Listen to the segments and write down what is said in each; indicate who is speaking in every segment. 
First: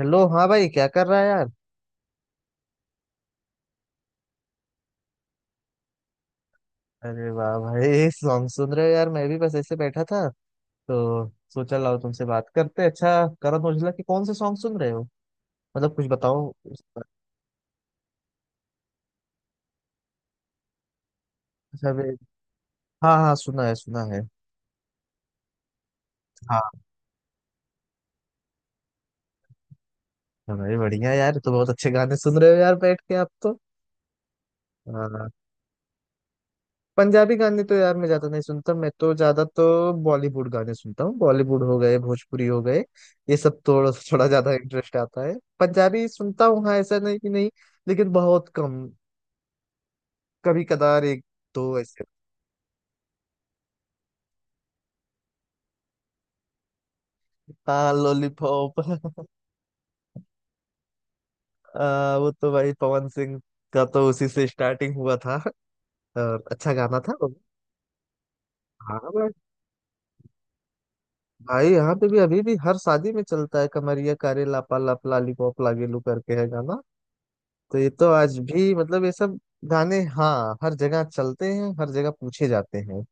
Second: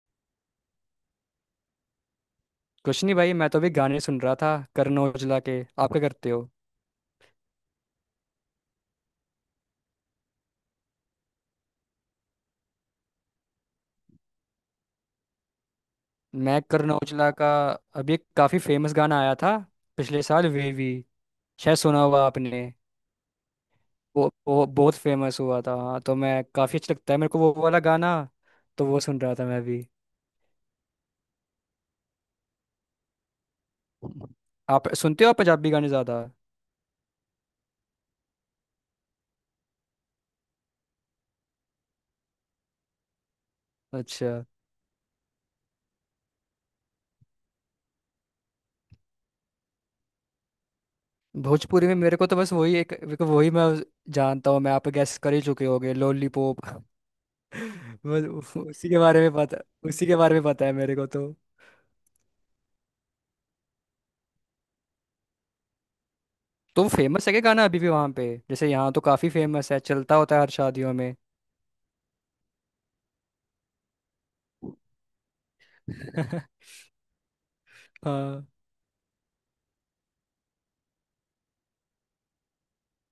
Speaker 1: Hello हाँ भाई क्या कर रहा है यार।
Speaker 2: कुछ नहीं भाई, मैं तो अभी गाने सुन रहा था करण औजला के। आप क्या करते हो?
Speaker 1: अरे वाह भाई सॉन्ग सुन रहे हो यार मैं भी बस ऐसे बैठा था तो सोचा लाओ तुमसे बात करते। अच्छा। करण औजला के कौन से सॉन्ग सुन रहे हो मतलब कुछ बताओ।
Speaker 2: मैं
Speaker 1: उस
Speaker 2: करण
Speaker 1: पर।
Speaker 2: औजला का अभी एक काफ़ी फेमस गाना आया था पिछले साल, वेवी, शायद
Speaker 1: अच्छा
Speaker 2: सुना
Speaker 1: भाई।
Speaker 2: हुआ आपने?
Speaker 1: हाँ हाँ सुना है सुना है।
Speaker 2: वो बहुत फेमस हुआ था। हाँ, तो मैं
Speaker 1: हाँ।
Speaker 2: काफ़ी अच्छा लगता है मेरे को वो वाला गाना। तो वो सुन रहा था मैं भी।
Speaker 1: हाँ भाई बढ़िया यार तो बहुत अच्छे गाने सुन रहे हो यार बैठ के आप तो।
Speaker 2: आप सुनते
Speaker 1: हाँ।
Speaker 2: हो आप पंजाबी गाने ज़्यादा?
Speaker 1: पंजाबी गाने तो यार मैं ज्यादा नहीं सुनता मैं तो ज्यादा तो बॉलीवुड गाने सुनता हूँ। बॉलीवुड हो गए भोजपुरी हो गए ये सब तो थोड़ा थोड़ा
Speaker 2: अच्छा।
Speaker 1: ज्यादा इंटरेस्ट आता है। पंजाबी सुनता हूँ हाँ ऐसा नहीं कि नहीं। लेकिन बहुत कम। कभी कदार एक दो
Speaker 2: भोजपुरी में
Speaker 1: ऐसे।
Speaker 2: मेरे को तो बस वही एक, मेरे को वही मैं जानता हूँ मैं आप गैस कर ही चुके होगे, लॉलीपॉप।
Speaker 1: हाँ
Speaker 2: बस।
Speaker 1: लॉलीपॉप।
Speaker 2: उसी के बारे में पता उसी के बारे में पता है मेरे को तो।
Speaker 1: वो तो भाई पवन सिंह का तो उसी से स्टार्टिंग हुआ था और अच्छा
Speaker 2: तो
Speaker 1: गाना था
Speaker 2: फेमस
Speaker 1: वो।
Speaker 2: है क्या गाना अभी भी वहां पे? जैसे यहाँ
Speaker 1: हाँ
Speaker 2: तो
Speaker 1: भाई।
Speaker 2: काफी फेमस है, चलता होता है हर शादियों में।
Speaker 1: भाई यहाँ पे भी अभी भी हर शादी में चलता है कमरिया कारे लापा लाप लालीपॉप लागेलू करके है गाना। तो ये तो आज
Speaker 2: हाँ
Speaker 1: भी मतलब ये सब गाने हाँ हर जगह चलते हैं हर जगह पूछे जाते हैं।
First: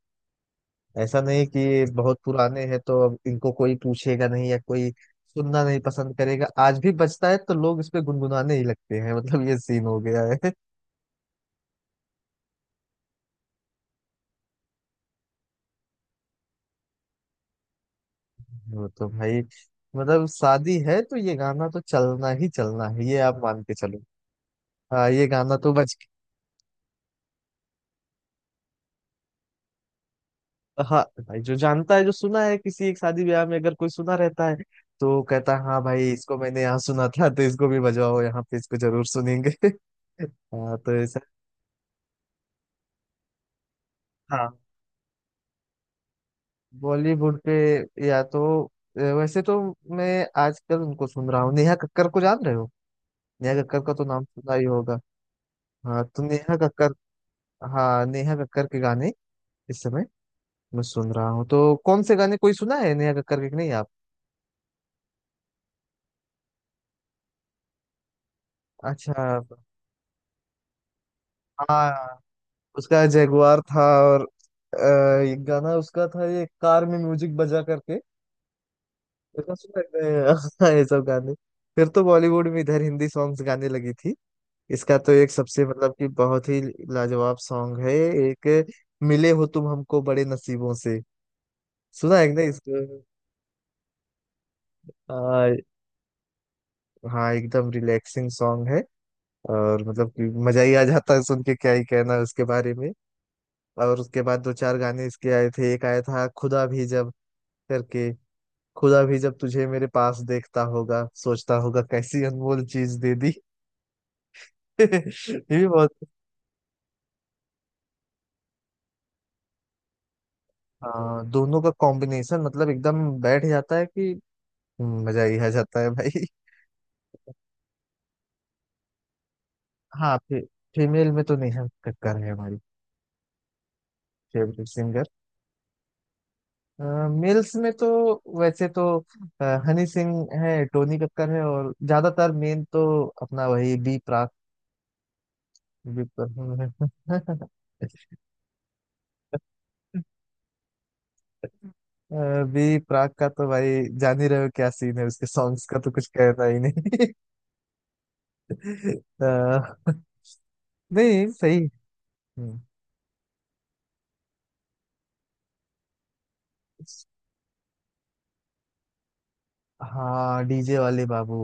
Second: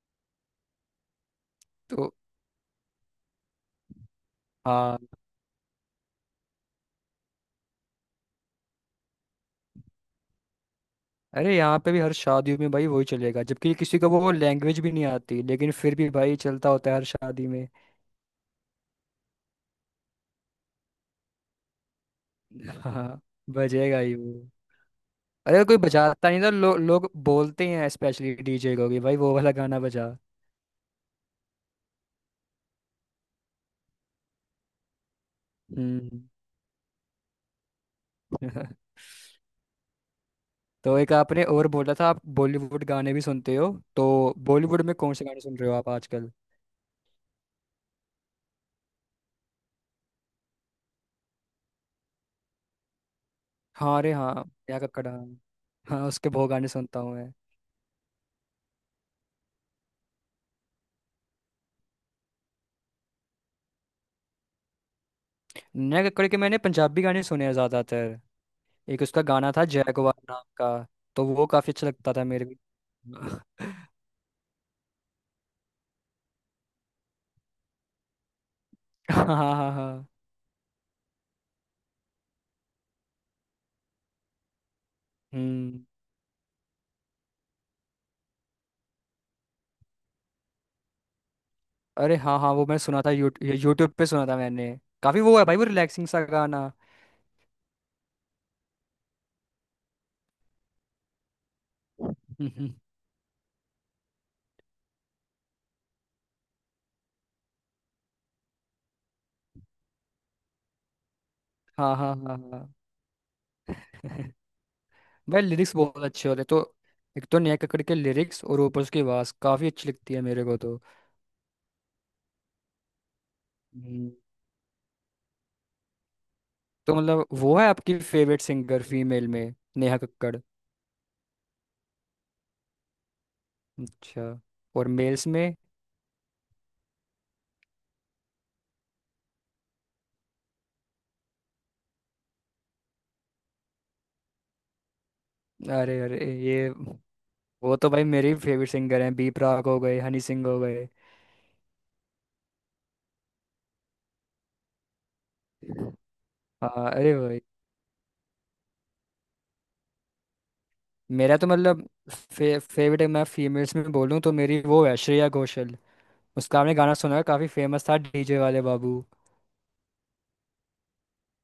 Speaker 1: ऐसा नहीं कि ये
Speaker 2: तो।
Speaker 1: बहुत पुराने हैं तो अब इनको कोई पूछेगा नहीं या कोई
Speaker 2: हाँ।
Speaker 1: सुनना नहीं पसंद करेगा। आज भी बजता है तो लोग इस पे गुनगुनाने ही लगते हैं मतलब ये सीन हो गया है।
Speaker 2: अरे यहाँ पे भी हर शादियों में भाई वही चलेगा, जबकि किसी को वो लैंग्वेज भी नहीं आती, लेकिन फिर भी भाई चलता होता है हर शादी में।
Speaker 1: वो तो भाई मतलब शादी है तो ये गाना तो चलना ही चलना है ये
Speaker 2: हाँ,
Speaker 1: आप मान के चलो।
Speaker 2: बजेगा ही वो।
Speaker 1: हाँ ये गाना
Speaker 2: अरे,
Speaker 1: तो
Speaker 2: कोई
Speaker 1: बज।
Speaker 2: बजाता नहीं तो लोग बोलते हैं स्पेशली डीजे को कि भाई वो वाला गाना बजा।
Speaker 1: हाँ भाई जो जानता है जो सुना है किसी एक शादी ब्याह में अगर कोई सुना रहता है तो कहता है हाँ भाई
Speaker 2: हम्म।
Speaker 1: इसको मैंने यहाँ सुना था तो इसको भी बजवाओ यहाँ पे इसको जरूर सुनेंगे। हाँ तो
Speaker 2: तो एक
Speaker 1: ऐसा।
Speaker 2: आपने और बोला था, आप बॉलीवुड गाने भी सुनते हो। तो
Speaker 1: हाँ।
Speaker 2: बॉलीवुड में कौन से गाने सुन रहे हो आप आजकल?
Speaker 1: बॉलीवुड पे या तो वैसे तो मैं आजकल उनको सुन रहा हूँ नेहा कक्कर को जान रहे हो। नेहा कक्कर का
Speaker 2: हाँ,
Speaker 1: तो
Speaker 2: अरे
Speaker 1: नाम
Speaker 2: हाँ।
Speaker 1: सुना ही
Speaker 2: नेहा
Speaker 1: होगा।
Speaker 2: कक्कड़, हाँ।
Speaker 1: हाँ
Speaker 2: हाँ,
Speaker 1: तो
Speaker 2: उसके बहुत
Speaker 1: नेहा
Speaker 2: गाने
Speaker 1: कक्कर।
Speaker 2: सुनता हूँ मैं।
Speaker 1: हाँ नेहा कक्कर के गाने इस समय मैं सुन रहा हूँ तो कौन से गाने कोई सुना है नेहा कक्कर के कि नहीं आप।
Speaker 2: नेहा कक्कड़ के मैंने पंजाबी गाने सुने हैं ज़्यादातर। एक उसका
Speaker 1: अच्छा।
Speaker 2: गाना था जैगवार नाम का। तो वो काफ़ी अच्छा लगता
Speaker 1: हाँ
Speaker 2: था मेरे
Speaker 1: उसका
Speaker 2: को।
Speaker 1: जगुआर था। और एक गाना उसका था ये कार में म्यूजिक बजा करके
Speaker 2: हाँ,
Speaker 1: ऐसा
Speaker 2: हाँ, हाँ,
Speaker 1: सुना
Speaker 2: हाँ।
Speaker 1: है। ये सब गाने फिर तो बॉलीवुड में इधर हिंदी सॉन्ग्स गाने लगी थी। इसका तो एक सबसे
Speaker 2: हम्म।
Speaker 1: मतलब कि बहुत ही लाजवाब सॉन्ग है एक। मिले हो तुम हमको बड़े नसीबों से।
Speaker 2: अरे
Speaker 1: सुना है
Speaker 2: हाँ,
Speaker 1: ना
Speaker 2: हाँ, वो मैंने
Speaker 1: इसको।
Speaker 2: सुना था, यूट्यूब पे सुना था मैंने। काफ़ी वो है
Speaker 1: आ,
Speaker 2: भाई, वो रिलैक्सिंग सा गाना।
Speaker 1: हाँ एकदम रिलैक्सिंग सॉन्ग है और मतलब कि मजा ही आ जाता है सुन के। क्या ही कहना है उसके
Speaker 2: हम्म।
Speaker 1: बारे में। और उसके बाद दो चार गाने इसके आए थे। एक आया था खुदा भी जब करके। खुदा भी जब तुझे मेरे पास देखता होगा सोचता होगा
Speaker 2: हाँ, हाँ,
Speaker 1: कैसी
Speaker 2: हाँ, हाँ।
Speaker 1: अनमोल चीज दे दी।
Speaker 2: भाई
Speaker 1: ये भी
Speaker 2: लिरिक्स
Speaker 1: बहुत।
Speaker 2: बहुत अच्छे होते तो। एक तो नेहा कक्कड़ के लिरिक्स, और ऊपर उसकी आवाज़ काफ़ी अच्छी लगती है मेरे को तो।
Speaker 1: हाँ दोनों का कॉम्बिनेशन मतलब एकदम बैठ जाता है
Speaker 2: हम्म।
Speaker 1: कि मजा ही आ जाता है भाई।
Speaker 2: तो मतलब वो है आपकी फेवरेट सिंगर फीमेल में, नेहा
Speaker 1: हाँ
Speaker 2: कक्कड़।
Speaker 1: फीमेल में तो नेहा कक्कड़ है हमारी
Speaker 2: अच्छा।
Speaker 1: फेवरेट
Speaker 2: और
Speaker 1: सिंगर।
Speaker 2: मेल्स में?
Speaker 1: मेल्स में तो वैसे तो हनी सिंह है टोनी कक्कड़ है और ज्यादातर मेन तो अपना वही बी प्राक।
Speaker 2: अरे,
Speaker 1: बी
Speaker 2: अरे, ये
Speaker 1: प्राक।
Speaker 2: वो तो भाई मेरे फेवरेट सिंगर हैं, बी प्राक हो गए, हनी सिंह हो गए।
Speaker 1: अभी प्राग का तो भाई जान ही रहे हो क्या सीन है उसके सॉन्ग्स का तो कुछ कहना ही
Speaker 2: हाँ,
Speaker 1: नहीं।
Speaker 2: अरे भाई।
Speaker 1: अ, नहीं
Speaker 2: मेरा तो
Speaker 1: सही।
Speaker 2: मतलब
Speaker 1: हम्म।
Speaker 2: फेवरेट, मैं फीमेल्स में बोलूँ तो मेरी वो है श्रेया घोषाल। उसका आपने गाना सुना है? काफ़ी फेमस था, डीजे वाले बाबू।
Speaker 1: हाँ डीजे वाले बाबू।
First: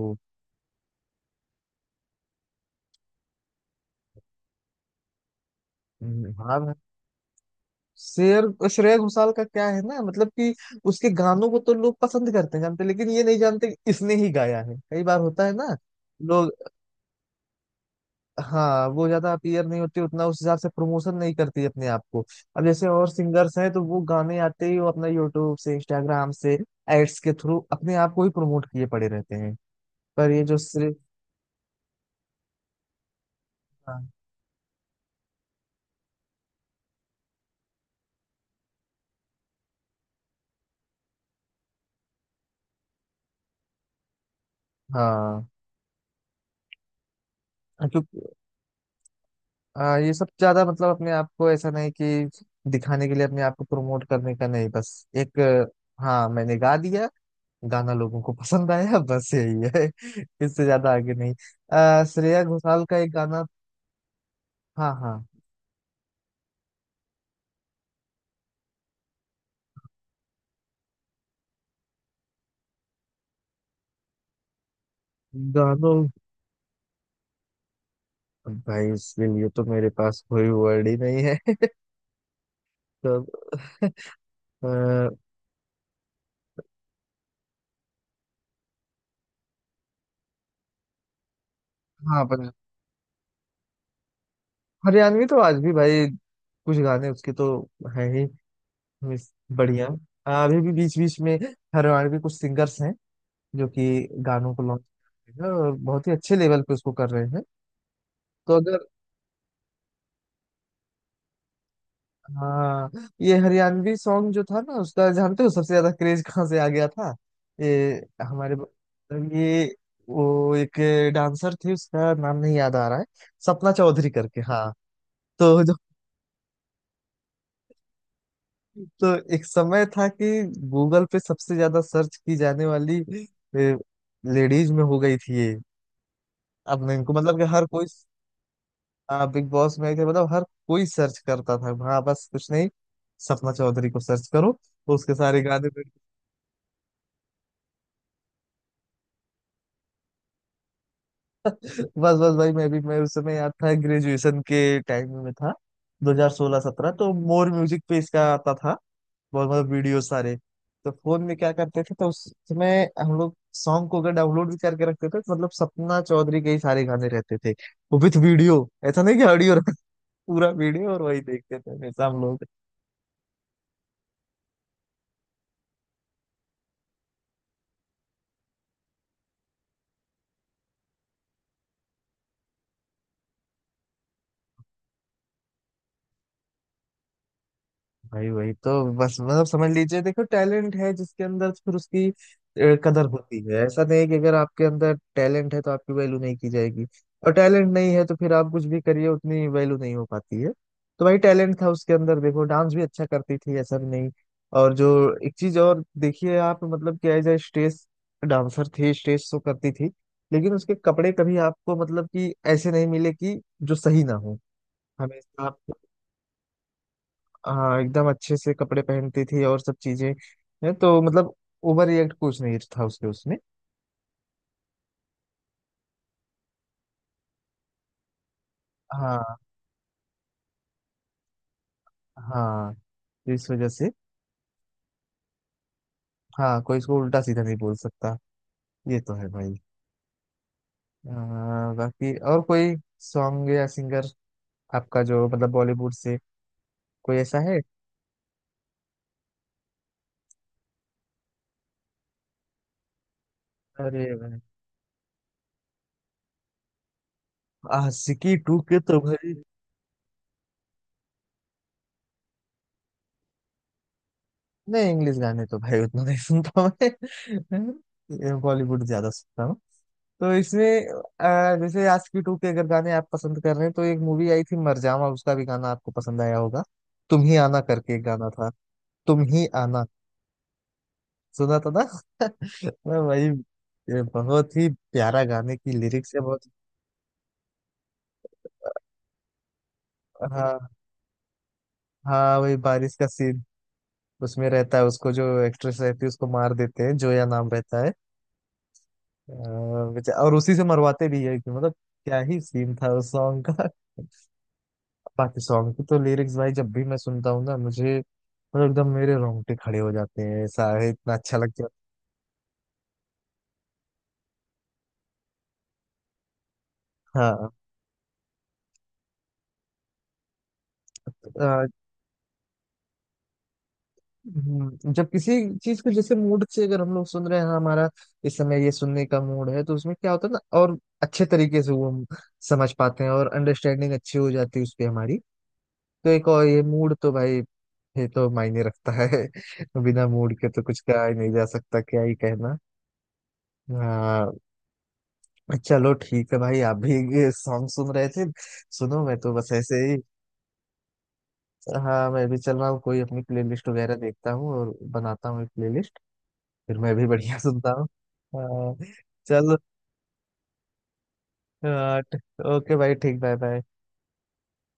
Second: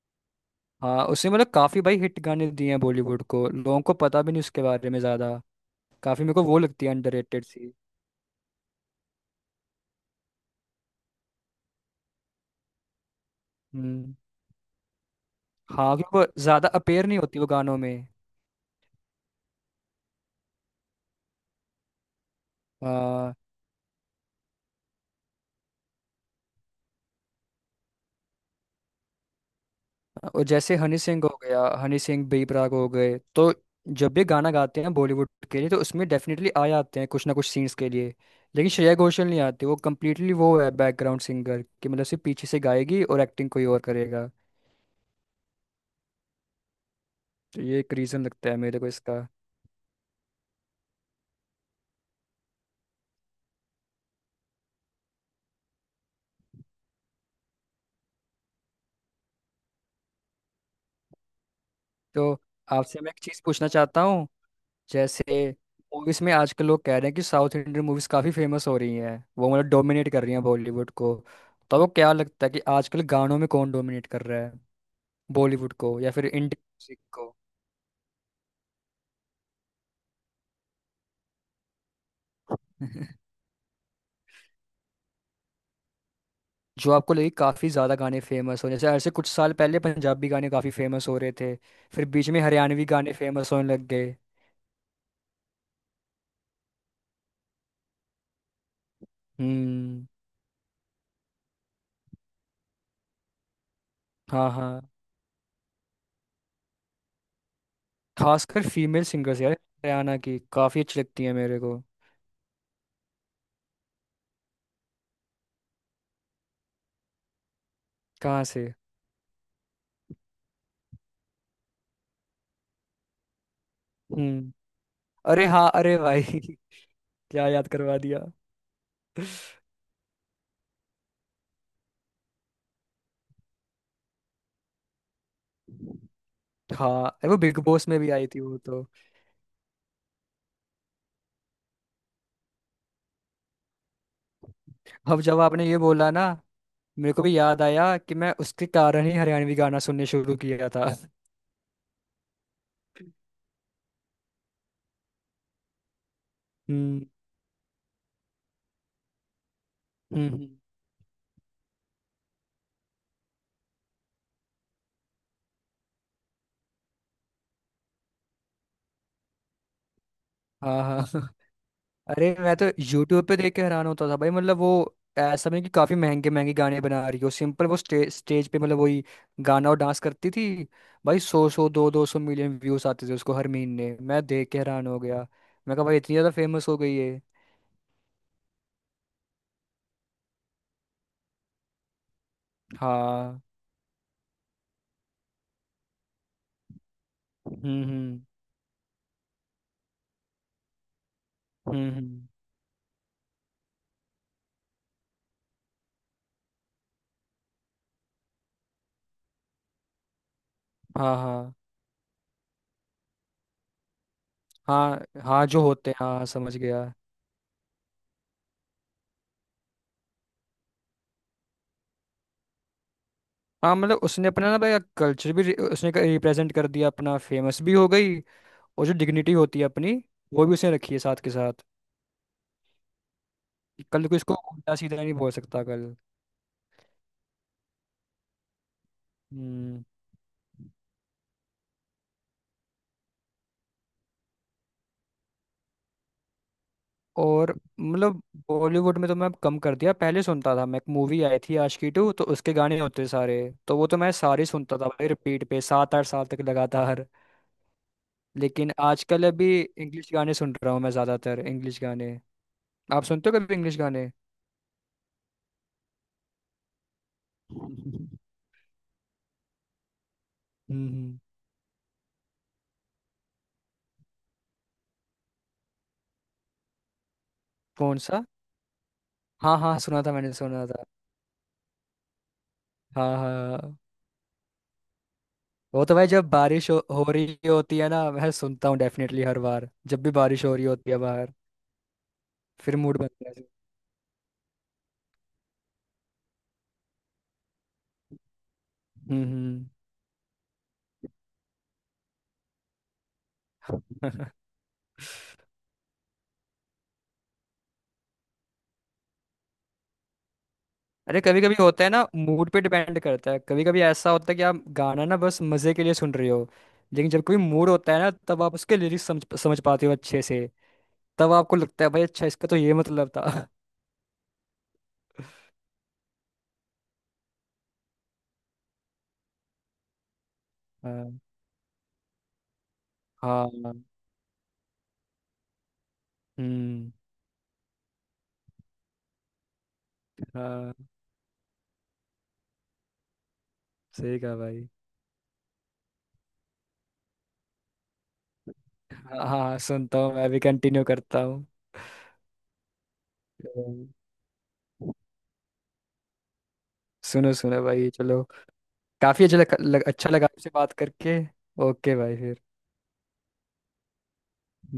Speaker 2: हाँ, उसने मतलब काफ़ी भाई हिट गाने दिए हैं बॉलीवुड को, लोगों को पता भी नहीं उसके बारे में ज़्यादा। काफ़ी मेरे
Speaker 1: हम्म।
Speaker 2: को वो
Speaker 1: हाँ भाई।
Speaker 2: लगती है अंडररेटेड सी।
Speaker 1: शेर श्रेया घोषाल का क्या है ना मतलब कि उसके गानों को तो लोग पसंद करते हैं जानते हैं, लेकिन ये नहीं जानते कि इसने
Speaker 2: हम्म।
Speaker 1: ही गाया है। कई बार होता है ना।
Speaker 2: हाँ, क्योंकि वो
Speaker 1: लोग
Speaker 2: ज़्यादा अपेयर नहीं होती वो गानों में।
Speaker 1: हाँ वो ज्यादा अपीयर नहीं होती उतना उस हिसाब से प्रमोशन नहीं करती अपने आप को। अब जैसे और
Speaker 2: हाँ।
Speaker 1: सिंगर्स हैं तो वो गाने आते ही वो अपना यूट्यूब से इंस्टाग्राम से एड्स के थ्रू अपने आप को ही प्रमोट किए पड़े रहते हैं। पर
Speaker 2: और
Speaker 1: ये जो
Speaker 2: जैसे
Speaker 1: सिर्फ।
Speaker 2: हनी सिंह हो गया, हनी सिंह, बी प्राक हो गए तो
Speaker 1: हाँ
Speaker 2: जब भी गाना गाते हैं बॉलीवुड के लिए, तो उसमें डेफिनेटली आ जाते हैं कुछ ना कुछ सीन्स के लिए। लेकिन श्रेया घोषाल नहीं आती, वो कम्प्लीटली वो है बैकग्राउंड सिंगर, कि मतलब सिर्फ पीछे से गाएगी और एक्टिंग कोई और करेगा।
Speaker 1: हाँ,
Speaker 2: तो ये
Speaker 1: हाँ,
Speaker 2: एक रीज़न
Speaker 1: क्योंकि
Speaker 2: लगता है मेरे को इसका।
Speaker 1: हाँ, ये सब ज्यादा मतलब अपने आप को ऐसा नहीं कि दिखाने के लिए अपने आप को प्रमोट करने का नहीं बस एक हाँ मैंने गा दिया गाना लोगों को पसंद आया बस यही है। इससे ज्यादा आगे नहीं।
Speaker 2: तो
Speaker 1: श्रेया घोषाल का
Speaker 2: आपसे मैं
Speaker 1: एक
Speaker 2: एक चीज़
Speaker 1: गाना।
Speaker 2: पूछना चाहता हूँ।
Speaker 1: हाँ हाँ।
Speaker 2: जैसे मूवीज़ में आजकल लोग कह रहे हैं कि साउथ इंडियन मूवीज़ काफ़ी फेमस हो रही हैं, वो मतलब डोमिनेट कर रही हैं बॉलीवुड को। तो आपको क्या लगता है कि आजकल गानों में कौन डोमिनेट कर रहा है बॉलीवुड को,
Speaker 1: गानों
Speaker 2: या फिर इंडियन म्यूजिक को?
Speaker 1: अब भाई उसके लिए तो मेरे पास कोई वर्ड ही नहीं है। तो अब, अ,
Speaker 2: जो आपको लगे काफ़ी ज़्यादा गाने फेमस हो, जैसे ऐसे कुछ साल पहले पंजाबी गाने काफ़ी फेमस हो रहे थे। फिर
Speaker 1: हाँ
Speaker 2: बीच में
Speaker 1: पर
Speaker 2: हरियाणवी गाने फेमस होने लग गए।
Speaker 1: हरियाणवी तो आज भी भाई कुछ गाने उसके तो है ही। बढ़िया।
Speaker 2: हम्म।
Speaker 1: अभी भी बीच बीच में हरियाणवी कुछ सिंगर्स हैं जो कि
Speaker 2: हाँ,
Speaker 1: गानों को
Speaker 2: हाँ।
Speaker 1: लॉन्च कर रहे हैं और बहुत ही अच्छे लेवल पे उसको कर रहे हैं। तो
Speaker 2: खासकर
Speaker 1: अगर
Speaker 2: फीमेल सिंगर्स यार हरियाणा की काफ़ी अच्छी लगती है मेरे को।
Speaker 1: हाँ ये हरियाणवी सॉन्ग जो था ना उसका जानते हो सबसे ज्यादा क्रेज कहाँ से आ गया था। ये
Speaker 2: कहाँ
Speaker 1: हमारे
Speaker 2: से?
Speaker 1: ये वो एक डांसर थे उसका नाम नहीं याद आ रहा है सपना चौधरी करके
Speaker 2: हम्म।
Speaker 1: हाँ।
Speaker 2: अरे
Speaker 1: तो
Speaker 2: हाँ,
Speaker 1: जो
Speaker 2: अरे भाई। क्या याद करवा दिया!
Speaker 1: तो एक समय था कि गूगल पे सबसे ज्यादा सर्च की जाने वाली लेडीज में हो गई थी ये अपने
Speaker 2: हाँ,
Speaker 1: इनको
Speaker 2: अरे, वो
Speaker 1: मतलब कि
Speaker 2: बिग
Speaker 1: हर कोई।
Speaker 2: बॉस में भी आई थी वो तो।
Speaker 1: बिग बॉस में के मतलब हर कोई सर्च करता था हाँ बस कुछ नहीं। सपना चौधरी को सर्च करो तो उसके
Speaker 2: अब जब
Speaker 1: सारे
Speaker 2: आपने
Speaker 1: गाने।
Speaker 2: ये बोला ना, मेरे को भी याद आया कि मैं उसके कारण ही हरियाणवी गाना सुनने शुरू किया था।
Speaker 1: बस बस भाई मैं उस समय याद था ग्रेजुएशन के टाइम में मैं था 2016-17
Speaker 2: हम्म।
Speaker 1: तो मोर म्यूजिक पे इसका आता था बहुत मतलब वीडियो सारे।
Speaker 2: हम्म।
Speaker 1: तो फोन में क्या करते थे तो उस समय हम लोग सॉन्ग को अगर डाउनलोड भी करके रखते थे तो मतलब सपना चौधरी के ही सारे गाने रहते थे। वो विथ वीडियो ऐसा नहीं कि ऑडियो पूरा
Speaker 2: हाँ,
Speaker 1: वीडियो और वही
Speaker 2: हाँ।
Speaker 1: देखते थे हमेशा हम
Speaker 2: अरे,
Speaker 1: लोग।
Speaker 2: मैं तो यूट्यूब पे देख के हैरान होता था भाई, मतलब वो ऐसा नहीं कि काफी महंगे महंगे गाने बना रही हो, सिंपल वो स्टेज पे मतलब वही गाना और डांस करती थी। भाई सौ सौ दो दो सौ मिलियन व्यूज आते थे उसको हर महीने, मैं देख के हैरान हो गया। मैं कहा भाई इतनी ज्यादा फेमस हो गई है।
Speaker 1: भाई वही तो बस मतलब समझ लीजिए देखो टैलेंट है जिसके अंदर फिर उसकी कदर होती
Speaker 2: हाँ।
Speaker 1: है। ऐसा नहीं कि अगर आपके अंदर टैलेंट है तो आपकी वैल्यू नहीं की जाएगी। और टैलेंट
Speaker 2: हम्म,
Speaker 1: नहीं है तो
Speaker 2: हम्म।
Speaker 1: फिर आप कुछ भी करिए उतनी वैल्यू नहीं हो पाती है। तो भाई टैलेंट था
Speaker 2: हम्म,
Speaker 1: उसके
Speaker 2: हम्म।
Speaker 1: अंदर देखो डांस भी अच्छा करती थी ऐसा भी नहीं। और जो एक चीज और देखिए आप मतलब कि एज ए स्टेज डांसर थी स्टेज शो करती थी लेकिन उसके कपड़े
Speaker 2: हाँ,
Speaker 1: कभी
Speaker 2: हाँ,
Speaker 1: आपको मतलब कि ऐसे नहीं मिले कि जो सही ना हो।
Speaker 2: हाँ, हाँ
Speaker 1: हमेशा
Speaker 2: जो होते हैं, हाँ, समझ गया।
Speaker 1: हाँ एकदम अच्छे से कपड़े पहनती थी और सब चीजें हैं तो मतलब ओवर रिएक्ट कुछ नहीं था उसके उसमें।
Speaker 2: हाँ, मतलब उसने अपना ना भाई कल्चर भी उसने रिप्रेजेंट कर दिया अपना, फेमस भी हो गई। और जो डिग्निटी
Speaker 1: हाँ
Speaker 2: होती है अपनी, वो भी उसने रखी है साथ के साथ।
Speaker 1: हाँ तो इस वजह
Speaker 2: कि
Speaker 1: से।
Speaker 2: कल को इसको उल्टा सीधा नहीं बोल सकता कल।
Speaker 1: हाँ कोई इसको उल्टा सीधा नहीं बोल सकता। ये तो है भाई।
Speaker 2: हम्म।
Speaker 1: बाकी और कोई सॉन्ग या सिंगर आपका जो मतलब बॉलीवुड से कोई ऐसा
Speaker 2: और
Speaker 1: है।
Speaker 2: मतलब, बॉलीवुड में तो मैं अब कम कर दिया, पहले सुनता था मैं। एक मूवी आई थी आशिकी टू, तो उसके गाने होते सारे, तो वो तो मैं
Speaker 1: अरे भाई
Speaker 2: सारे सुनता था भाई, रिपीट पे 7-8 साल तक लगातार।
Speaker 1: आशिकी टू
Speaker 2: लेकिन
Speaker 1: के तो
Speaker 2: आजकल
Speaker 1: भाई।
Speaker 2: अभी इंग्लिश गाने सुन रहा हूँ मैं ज्यादातर, इंग्लिश गाने आप सुनते हो कभी? इंग्लिश गाने?
Speaker 1: नहीं इंग्लिश गाने तो भाई उतना नहीं सुनता
Speaker 2: हम्म।
Speaker 1: मैं। बॉलीवुड ज्यादा सुनता हूँ। तो इसमें
Speaker 2: हम्म।
Speaker 1: जैसे आशिकी टू के अगर गाने आप पसंद कर रहे हैं तो एक मूवी आई थी मरजावा उसका भी गाना आपको पसंद आया होगा। तुम ही आना करके
Speaker 2: कौन
Speaker 1: एक
Speaker 2: सा?
Speaker 1: गाना था। तुम ही
Speaker 2: हाँ, हाँ,
Speaker 1: आना।
Speaker 2: सुना था मैंने, सुना था।
Speaker 1: सुना था ना। मैं
Speaker 2: हाँ,
Speaker 1: वही
Speaker 2: हाँ, हाँ।
Speaker 1: ये बहुत ही प्यारा गाने की
Speaker 2: वो तो भाई
Speaker 1: लिरिक्स है
Speaker 2: जब
Speaker 1: बहुत।
Speaker 2: बारिश हो रही होती है ना, मैं सुनता हूँ डेफिनेटली हर बार, जब भी बारिश हो
Speaker 1: हाँ।
Speaker 2: रही होती है बाहर।
Speaker 1: हाँ वही
Speaker 2: फिर
Speaker 1: बारिश
Speaker 2: मूड
Speaker 1: का
Speaker 2: बनता
Speaker 1: सीन
Speaker 2: है।
Speaker 1: उसमें रहता है उसको जो एक्ट्रेस रहती है उसको मार देते हैं जोया नाम रहता है। अ,
Speaker 2: हम्म।
Speaker 1: और उसी से मरवाते भी है कि मतलब क्या ही सीन था उस सॉन्ग का।
Speaker 2: हम्म।
Speaker 1: बाकी सॉन्ग की तो लिरिक्स भाई जब भी मैं सुनता हूँ ना मुझे मतलब एकदम मेरे रोंगटे खड़े हो जाते हैं ऐसा है इतना
Speaker 2: अरे,
Speaker 1: अच्छा
Speaker 2: कभी
Speaker 1: लग
Speaker 2: कभी
Speaker 1: जाता
Speaker 2: होता है ना, मूड पे डिपेंड करता है। कभी कभी ऐसा होता है कि आप गाना ना बस मजे के लिए सुन रहे हो। लेकिन
Speaker 1: है।
Speaker 2: जब कोई
Speaker 1: हाँ
Speaker 2: मूड होता है ना, तब आप उसके लिरिक्स समझ समझ पाते हो अच्छे से। तब आपको
Speaker 1: अ,
Speaker 2: लगता है भाई, अच्छा, इसका तो ये मतलब था।
Speaker 1: जब किसी चीज को जैसे मूड से अगर हम लोग सुन रहे हैं हाँ, हमारा इस समय ये सुनने का मूड है तो उसमें क्या होता है ना। और
Speaker 2: हाँ,
Speaker 1: अच्छे तरीके से वो हम समझ पाते हैं और
Speaker 2: हाँ।
Speaker 1: अंडरस्टैंडिंग अच्छी हो जाती है उस पर हमारी। तो एक और ये
Speaker 2: हम्म।
Speaker 1: मूड तो भाई ये तो मायने रखता है। बिना मूड के तो
Speaker 2: हाँ,
Speaker 1: कुछ कहा ही नहीं जा सकता क्या ही कहना।
Speaker 2: सही कहा
Speaker 1: हाँ।
Speaker 2: भाई।
Speaker 1: चलो ठीक है भाई आप भी सॉन्ग सुन रहे थे सुनो मैं
Speaker 2: हाँ,
Speaker 1: तो बस
Speaker 2: हाँ,
Speaker 1: ऐसे ही।
Speaker 2: सुनता हूँ मैं भी, कंटिन्यू करता हूँ।
Speaker 1: हाँ मैं भी चल रहा हूँ कोई अपनी प्लेलिस्ट
Speaker 2: हम्म।
Speaker 1: वगैरह देखता हूँ और बनाता हूँ एक प्लेलिस्ट। फिर मैं भी
Speaker 2: सुनो,
Speaker 1: बढ़िया
Speaker 2: सुनो
Speaker 1: सुनता हूँ।
Speaker 2: भाई, चलो।
Speaker 1: हाँ,
Speaker 2: काफी अच्छा लग,
Speaker 1: चलो
Speaker 2: लग, अच्छा लगा आपसे बात करके। ओके
Speaker 1: हाँ,
Speaker 2: भाई, फिर।
Speaker 1: ओके भाई ठीक बाय बाय।